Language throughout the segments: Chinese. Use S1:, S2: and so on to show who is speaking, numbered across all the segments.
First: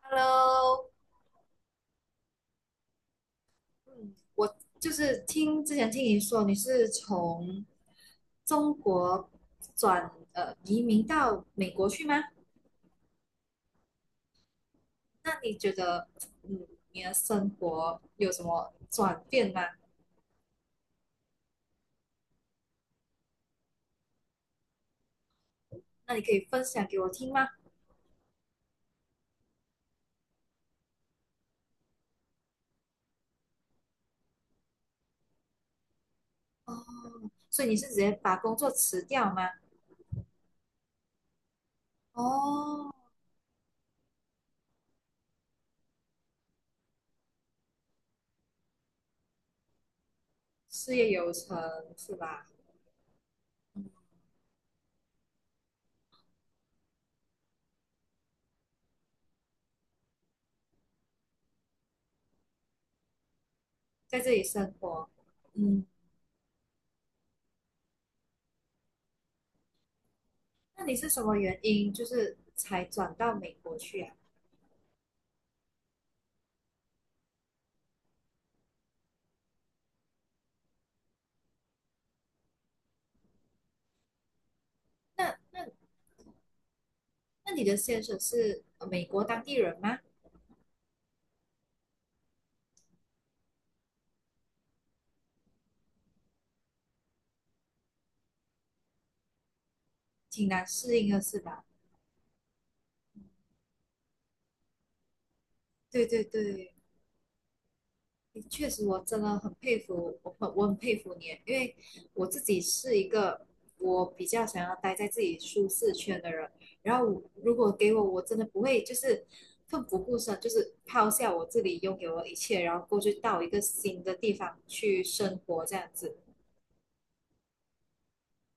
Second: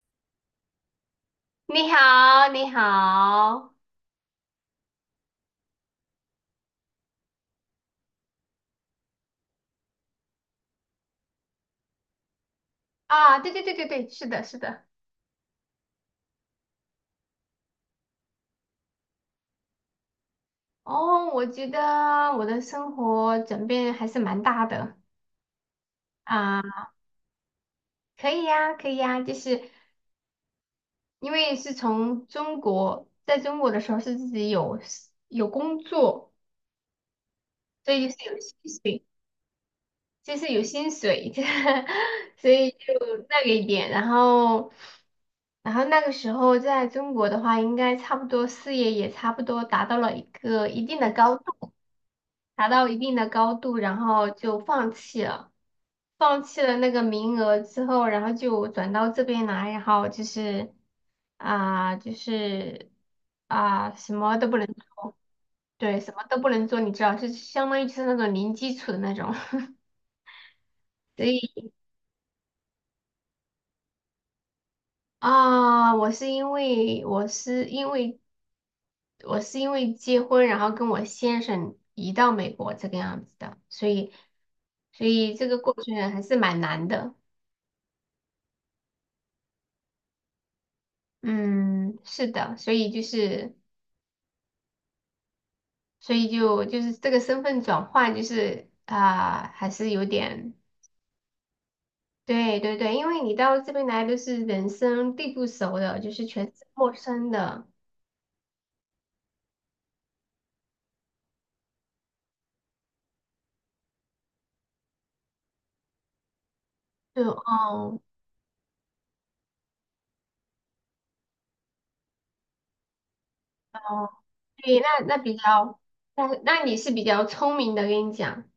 S1: Hello，
S2: 你好，你好。
S1: 嗯，我就是听之前听你说你是从中国转移民到美国去吗？
S2: 啊，对对对对对，是的，是的。
S1: 那你觉得嗯你的生活有什么转变吗？
S2: 哦，我觉得我的生活转变还是蛮大的。
S1: 那你可以
S2: 啊，
S1: 分享给我听吗？
S2: 可以呀，可以呀，就是因为是从中国，在中国的时候是自己有 有工作，
S1: 哦，所以你是直
S2: 所以
S1: 接
S2: 就是
S1: 把
S2: 有
S1: 工作
S2: 薪
S1: 辞
S2: 水，
S1: 掉吗？
S2: 就是有薪水，所以
S1: 哦，
S2: 就那个一点，然后那个时候在中国的话，应该差不多事业也差不多达到了一个一
S1: 事
S2: 定
S1: 业
S2: 的
S1: 有
S2: 高度。
S1: 成是吧？
S2: 达到一定的高度，然后就放弃了，放弃了那个名额之后，然后就转到这边来，然后就是啊、就是什
S1: 在这
S2: 么
S1: 里
S2: 都不能。
S1: 生活，嗯，
S2: 对，什么都不能做，你知道，就相当于就是那种零基础的那种。
S1: 那你是什
S2: 所
S1: 么原
S2: 以
S1: 因就是才转到美国去啊？
S2: 啊、我是因为我是因为我是因为结婚，然后跟我先生移到美国这个样子的，所以
S1: 那
S2: 这个
S1: 那
S2: 过程还是蛮难的。
S1: 那你的先生是美国当地人吗？
S2: 嗯，是的，所以就是，所以就是这个身份转换，就是啊、还是有
S1: 挺
S2: 点。
S1: 难适应的是吧？
S2: 对对对，因为你到这边来都是人生地不熟的，
S1: 对
S2: 就
S1: 对
S2: 是全是
S1: 对，
S2: 陌生的。
S1: 确实，我真的很佩服，我很佩服你，因为我自己是一个我比较想要待在自己舒适圈的人，然后我
S2: 就
S1: 如果给
S2: 哦。
S1: 我，我真的不会就是奋不顾身，就是抛下我自己拥有的一切，然后过去到一个新
S2: 哦，
S1: 的地方
S2: 对，
S1: 去
S2: 那那比
S1: 生活这
S2: 较，
S1: 样子。
S2: 那那你是比较聪明的，跟你讲，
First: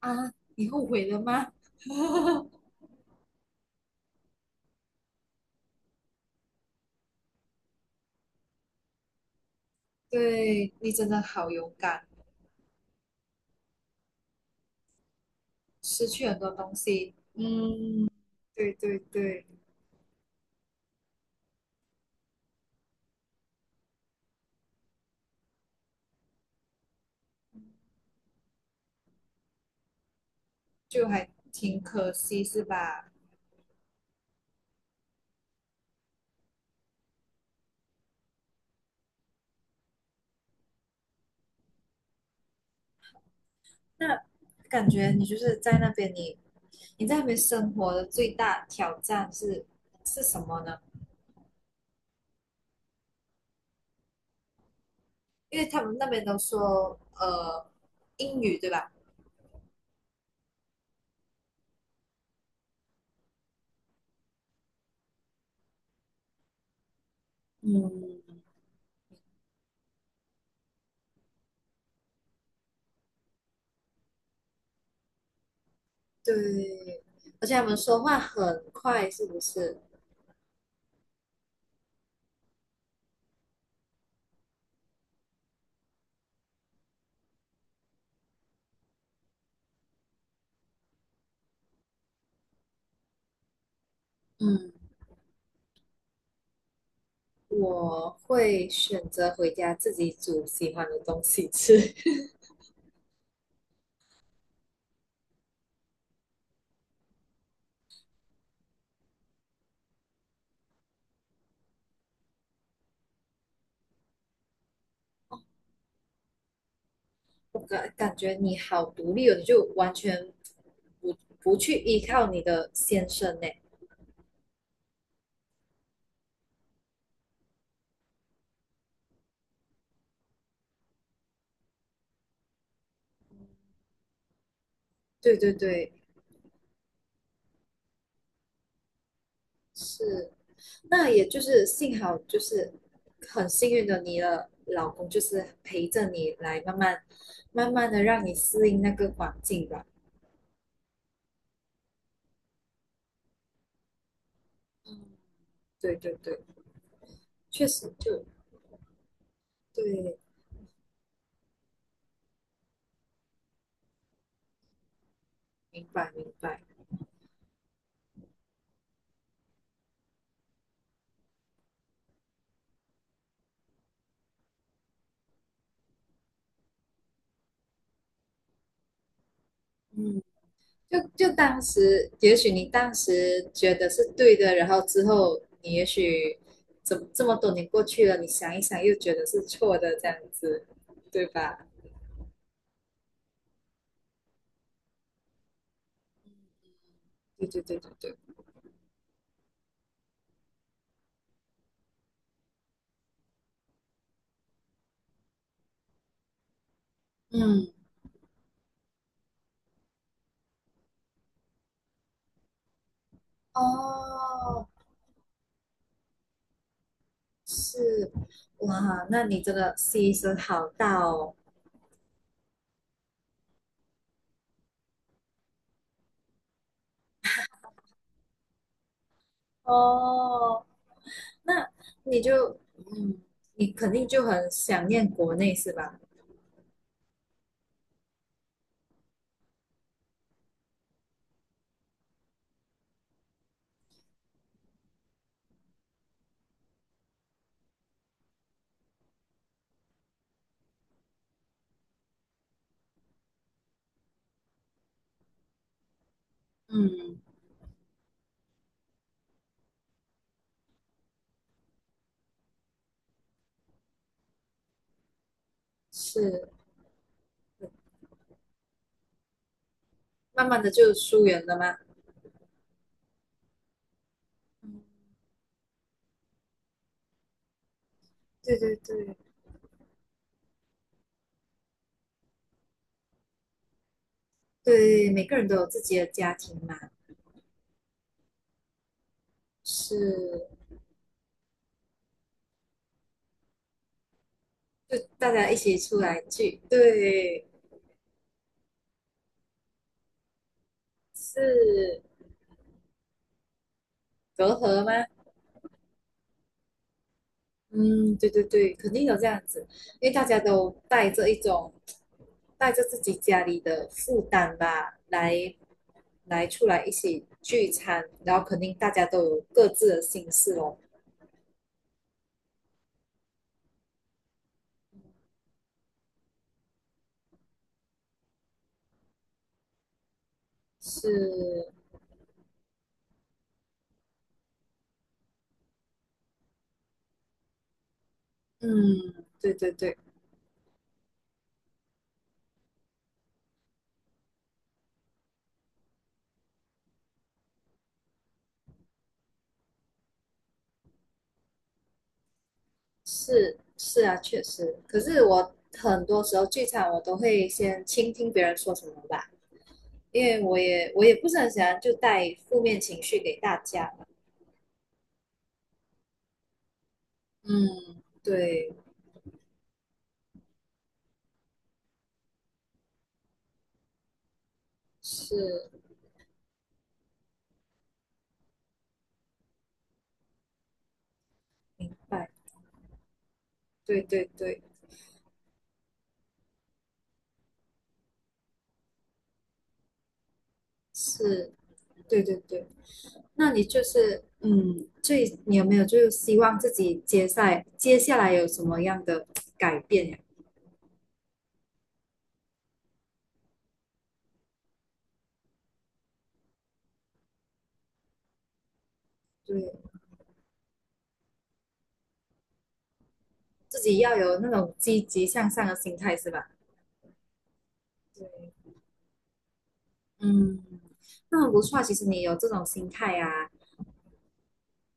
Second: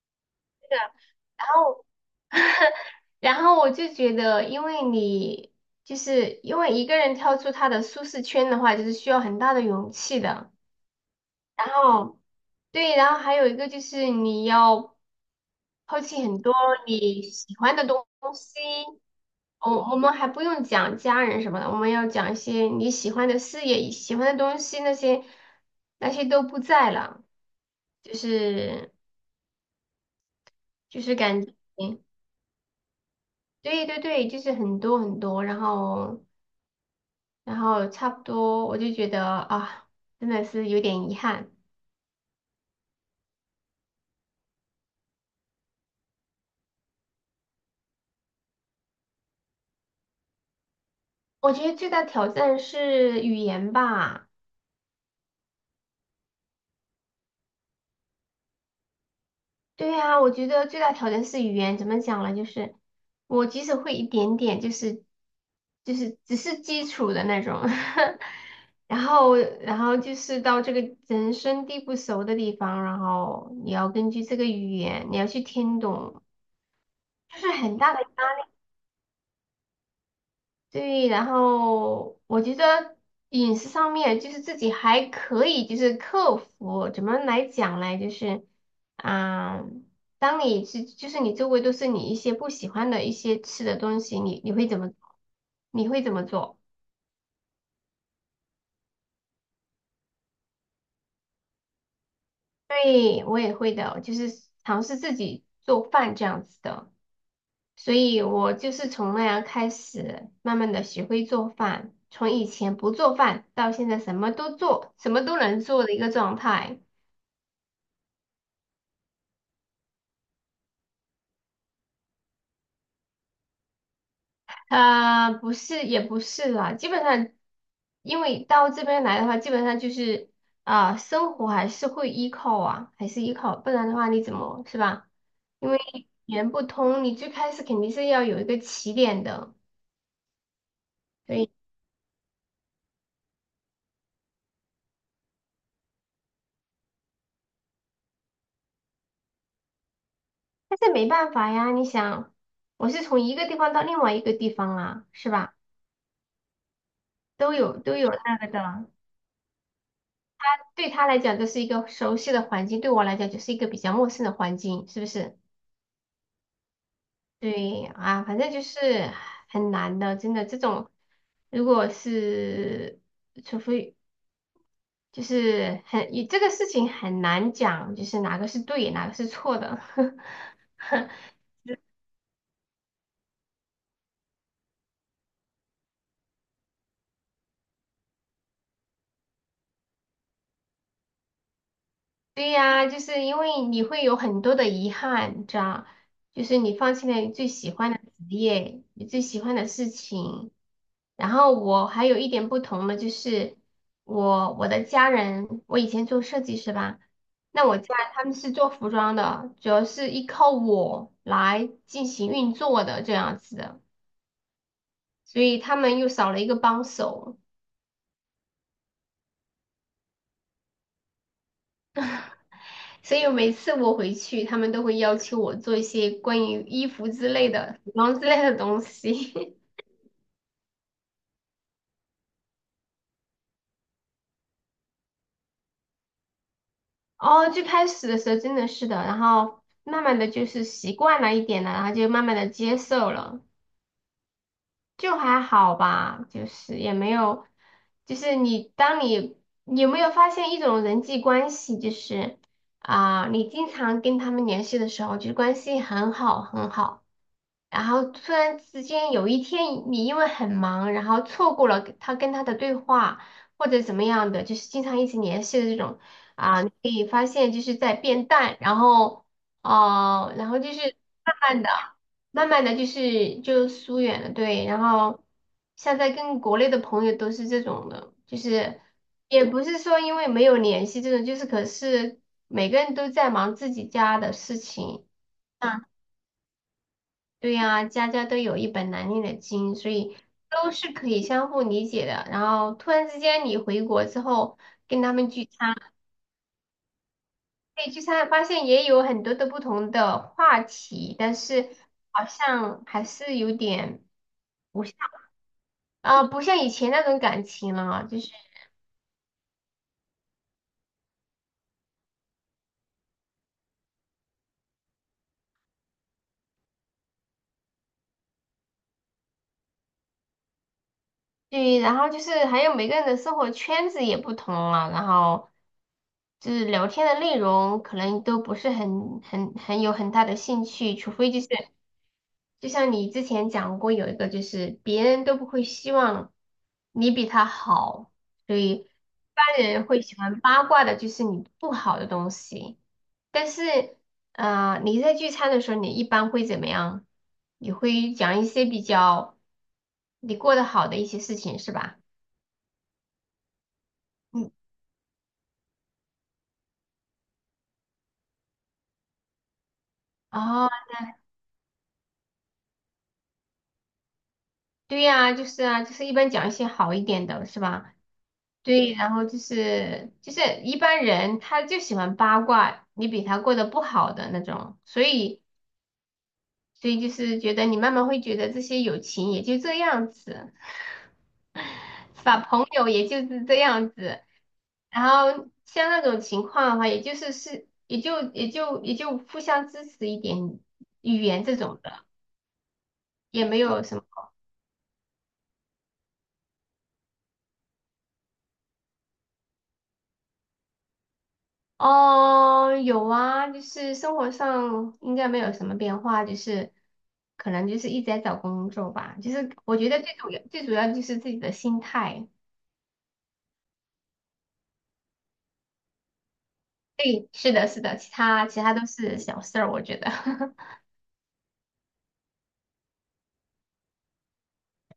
S1: 啊？你
S2: 是的，
S1: 后悔了
S2: 然
S1: 吗？
S2: 后我就觉得，因为你就是因为一个人跳出他的舒适圈的话，就是需要很大的勇 气的，
S1: 对，你真的好
S2: 然
S1: 勇敢。
S2: 后。对，然后还有一个就是你要抛
S1: 失
S2: 弃
S1: 去很
S2: 很
S1: 多
S2: 多
S1: 东西。
S2: 你喜欢的东
S1: 嗯，
S2: 西。
S1: 对对对，
S2: 我们还不用讲家人什么的，我们要讲一些你喜欢的事业、喜欢的东西，那些都不在了，就是就
S1: 就
S2: 是
S1: 还
S2: 感觉。
S1: 挺可惜，是吧？
S2: 对对对，就是很多很多，然后差不多，我就觉得啊，真的是有点遗憾。
S1: 那感觉你就是在那边你，你在那边生活的最大挑战是是什么呢？
S2: 我觉得最大挑战是语言吧。
S1: 因为他们那边都说英语，对吧？
S2: 对呀，我觉得最大挑战是语言，怎么讲呢？就是我即使会一点点，就是只是基础的那种，
S1: 嗯，
S2: 然后就是到这个人生地不熟的地方，然后你要根据这个语言，你要去听懂，
S1: 对，
S2: 就
S1: 而
S2: 是
S1: 且他们
S2: 很大的。
S1: 说话很快，是不是？
S2: 对，然后我觉得饮食上面就是自己还可以，就是克服。怎么来讲呢？就是，啊，当你是就是你周围都是你一些不喜欢的一些吃的东西，你会
S1: 嗯，
S2: 怎么你会怎么做？
S1: 我会选择回家自己煮喜欢的东西吃。
S2: 对，我也会的，就是尝试自己做饭这样子的。所以我就是从那样开始，慢慢的学会做饭，从以前不做饭到现在什么都做，什么都能做的一个状态。
S1: 我感觉你好独立哦，你就完全不去依靠你的先生呢。
S2: 不是，也不是啦，基本上，因为到这边来的话，基本上就是啊、生活还是会依靠啊，还是依靠，不然的话你怎么是吧？
S1: 对对
S2: 因为
S1: 对，
S2: 语言不通，你最开始肯定是要有一个起点的，
S1: 是。那也
S2: 所
S1: 就
S2: 以
S1: 是幸好就是很幸运的，你的老公就是陪着你来慢慢慢慢的让你适应那个环境吧。
S2: 但是没办法呀，你想，我是从一个地方到另外一个地方
S1: 嗯，
S2: 啊，是吧？
S1: 对对对，确实
S2: 都有
S1: 就
S2: 那个的。
S1: 对，
S2: 对他来讲这是一个熟悉的环境，对我来讲就是一个比较陌生的环境，是不是？
S1: 明白明白。
S2: 对啊，反正就是很难的，真的这种，如果是除非就是很，这个事情很难讲，就是哪个是对，哪个是错的。
S1: 嗯，就就当时也许你当时觉得是对的，然后之后你也许怎么这么多年过去了，你想一想又觉得是错的这样子，对吧？
S2: 对呀，就是因为你会有很多的遗憾，你知道，就是你放弃了你
S1: 对
S2: 最
S1: 对
S2: 喜
S1: 对对
S2: 欢的职
S1: 对，
S2: 业，你最喜欢的事情。然后我还有一点不同的就是，我的家人，我以前做设计师吧，那
S1: 嗯，
S2: 我家他们是做服装的，主要是依靠我来进行运作的这样子的，
S1: 哦，
S2: 所以他们又少了一个帮手。
S1: 是，哇，那你这个牺牲好大哦，
S2: 所以每次我回去，他们都会要求我做一些关于衣服之类的、服装之类的东西。
S1: 哦，那你就，嗯，你肯定就很想念国内是吧？
S2: 哦，最开始的时候真的是的，然后慢慢的就是习惯了一点了，然后就慢慢的接受了，就还好吧，就是也没有，就是你当你你有没有发现一种人际关系，就是啊、你经常跟他们联系的时候，就是关系很好很好。
S1: 嗯，
S2: 然后突然之间有一天你因为很忙，然后错过了他跟他的对话或者怎么样的，就是经常一直联系的这种
S1: 是，
S2: 啊，你可以发现就是在变淡，然后哦、
S1: 慢
S2: 然后
S1: 慢的
S2: 就是
S1: 就疏
S2: 慢
S1: 远了
S2: 慢的、
S1: 吗？
S2: 慢慢的就是就疏远了，对，然
S1: 嗯，
S2: 后现在跟国内的朋友都是这种的，就
S1: 对对
S2: 是
S1: 对，
S2: 也不是说因为没有联系这种，就是可是每个人都在忙自己家的事情。
S1: 对，每个人都有自
S2: 啊。
S1: 己的家庭嘛，
S2: 对呀，家家都有一本难念的经，所以
S1: 是，
S2: 都是可以相互理解的。然后突然之间你回国之后
S1: 就
S2: 跟他们
S1: 大
S2: 聚
S1: 家一
S2: 餐。
S1: 起出来聚，对，
S2: 对，聚餐发现也有很多的不同的话题，但是
S1: 是
S2: 好像还是有点
S1: 隔阂
S2: 不像
S1: 吗？
S2: 不像以前那种感情了，
S1: 嗯，
S2: 就是
S1: 对对对，肯定有这样子，因为大家都带着一种带着自己家里的负担吧，来来出来一起聚餐，然后肯定大家都有各自的心事哦。
S2: 对，然后就是还有每个人的生活圈子也不同了，然后就是聊天的内容可能都不是很有很大的兴趣，除非就是。
S1: 是，
S2: 就像你之前讲过，有一个就是别人都不会希望你比他好，所以一
S1: 嗯，
S2: 般
S1: 对对
S2: 人
S1: 对，
S2: 会喜欢八卦的就是你不好的东西。但是，呃，你在聚餐的时候，你一般会怎么样？你会讲一些比较你过得好的一些事情，是吧？
S1: 是是啊，确
S2: 嗯，
S1: 实。可是我很多时候聚餐，我都会先倾听别人说什么吧，因为我
S2: 哦，
S1: 也不是很喜欢就带负面情绪给大家嘛。
S2: 对呀，就是啊，就是一般讲一些好一点的，是吧？
S1: 嗯，对，
S2: 对，然后就是一般人他就喜欢八卦你比他过得不好的那种，所以
S1: 是，
S2: 所以就是觉得你慢慢会觉得这些友情也就这样子，
S1: 明白。
S2: 把朋友也就是这样
S1: 对
S2: 子，
S1: 对对，
S2: 然后像那种情况的话，也就是也就互相支持一点语言
S1: 是，
S2: 这种的，
S1: 对对对。
S2: 也
S1: 那
S2: 没
S1: 你就
S2: 有什么。
S1: 是，嗯，最，你有没有就是希望自己接下来有什么样的改变呀？
S2: 哦，有啊，就是生活上应该没有什么变化，就是可能就是一直在找工作吧。就是
S1: 对，
S2: 我觉得最主要就是自己的心态。
S1: 自己要有那种积极向上的心态是吧？
S2: 对，是的，是的，其他
S1: 对，
S2: 都是小事儿，我觉得
S1: 嗯，那很不错啊其实你有这种心态啊，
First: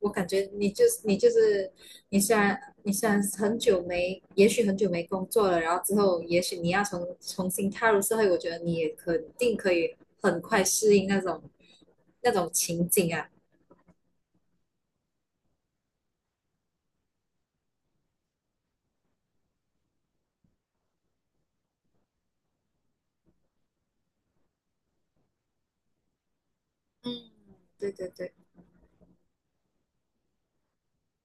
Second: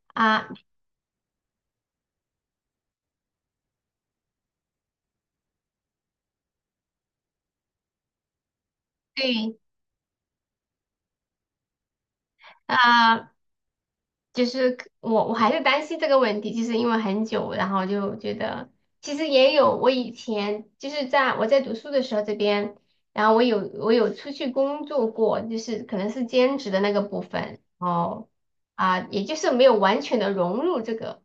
S1: 我 感觉
S2: 啊，
S1: 你就是你虽然你虽然很久没，也许很久没工作了，然后之后也许你要重新踏入社会，我觉得你也肯定
S2: 对
S1: 可以很快适应那种情景啊。
S2: 啊，就是我还是担心这个问题，就是因为很久，然后就觉得其实也有我以前就是在我在读书的时候这边，然后我有出去工作过，就是可能是兼职的那个
S1: 嗯，
S2: 部分，
S1: 对对
S2: 哦
S1: 对，
S2: 啊，也就是没有完全的融入这个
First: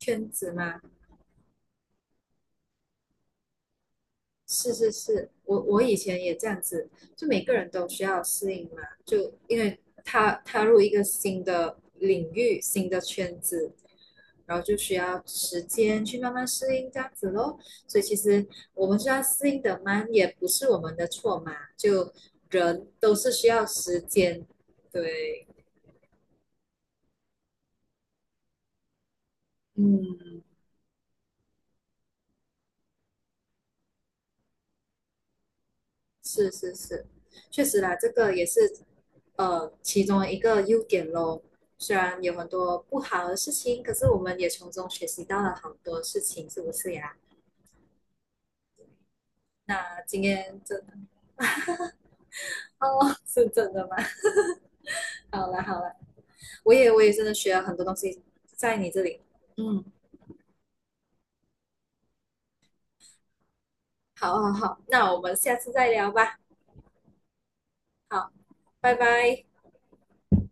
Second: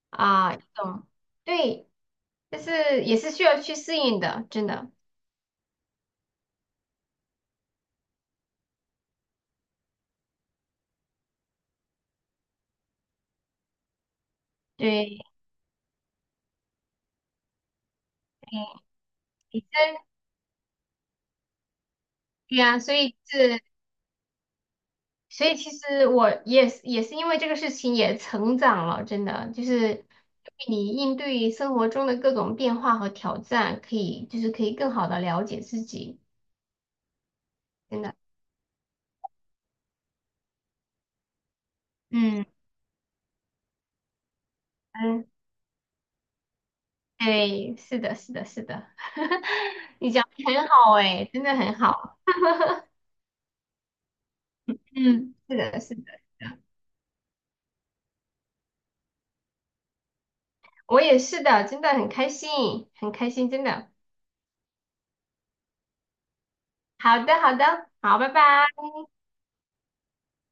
S1: 圈子
S2: 啊，一
S1: 嘛，
S2: 种对，但是也是需要去适应的，真
S1: 是
S2: 的。
S1: 是是，我以前也这样子，就每个人都需要适应嘛，就因为踏入一个新的领域、新的圈子，然后就需
S2: 对，
S1: 要时间去慢慢适应这样子咯。所以其实我们需要适应
S2: 你真
S1: 的慢，也不是我们的错嘛，就
S2: 对呀，
S1: 人
S2: 所
S1: 都
S2: 以
S1: 是需
S2: 是。
S1: 要时间。对，
S2: 所以其实我也是也是因为这个事情也成长了，真的就是
S1: 嗯，
S2: 你应对生活中的各种变化和挑战，可以可以更好的了解自己，
S1: 是是是，确实啦，
S2: 真
S1: 这
S2: 的。
S1: 个也是其中一个优点咯。虽然有
S2: 嗯。
S1: 很多不好的事情，可是我们也从中学习
S2: 嗯，
S1: 到了好多事情，是不是呀？
S2: 对，是的，是的，是的，
S1: 那
S2: 你
S1: 今
S2: 讲的
S1: 天
S2: 很
S1: 真
S2: 好
S1: 的
S2: 哎，真的很好。
S1: 哦，是真的吗？
S2: 嗯，
S1: 好
S2: 是
S1: 了好
S2: 的，
S1: 了，
S2: 是的，是的，
S1: 我也真的学了很多东西在你这里。嗯，
S2: 我也是的，真的很开心，很开心，真的。
S1: 好好好，那我们下次再聊吧。
S2: 好的，好的，好，拜
S1: 好，
S2: 拜。
S1: 拜拜。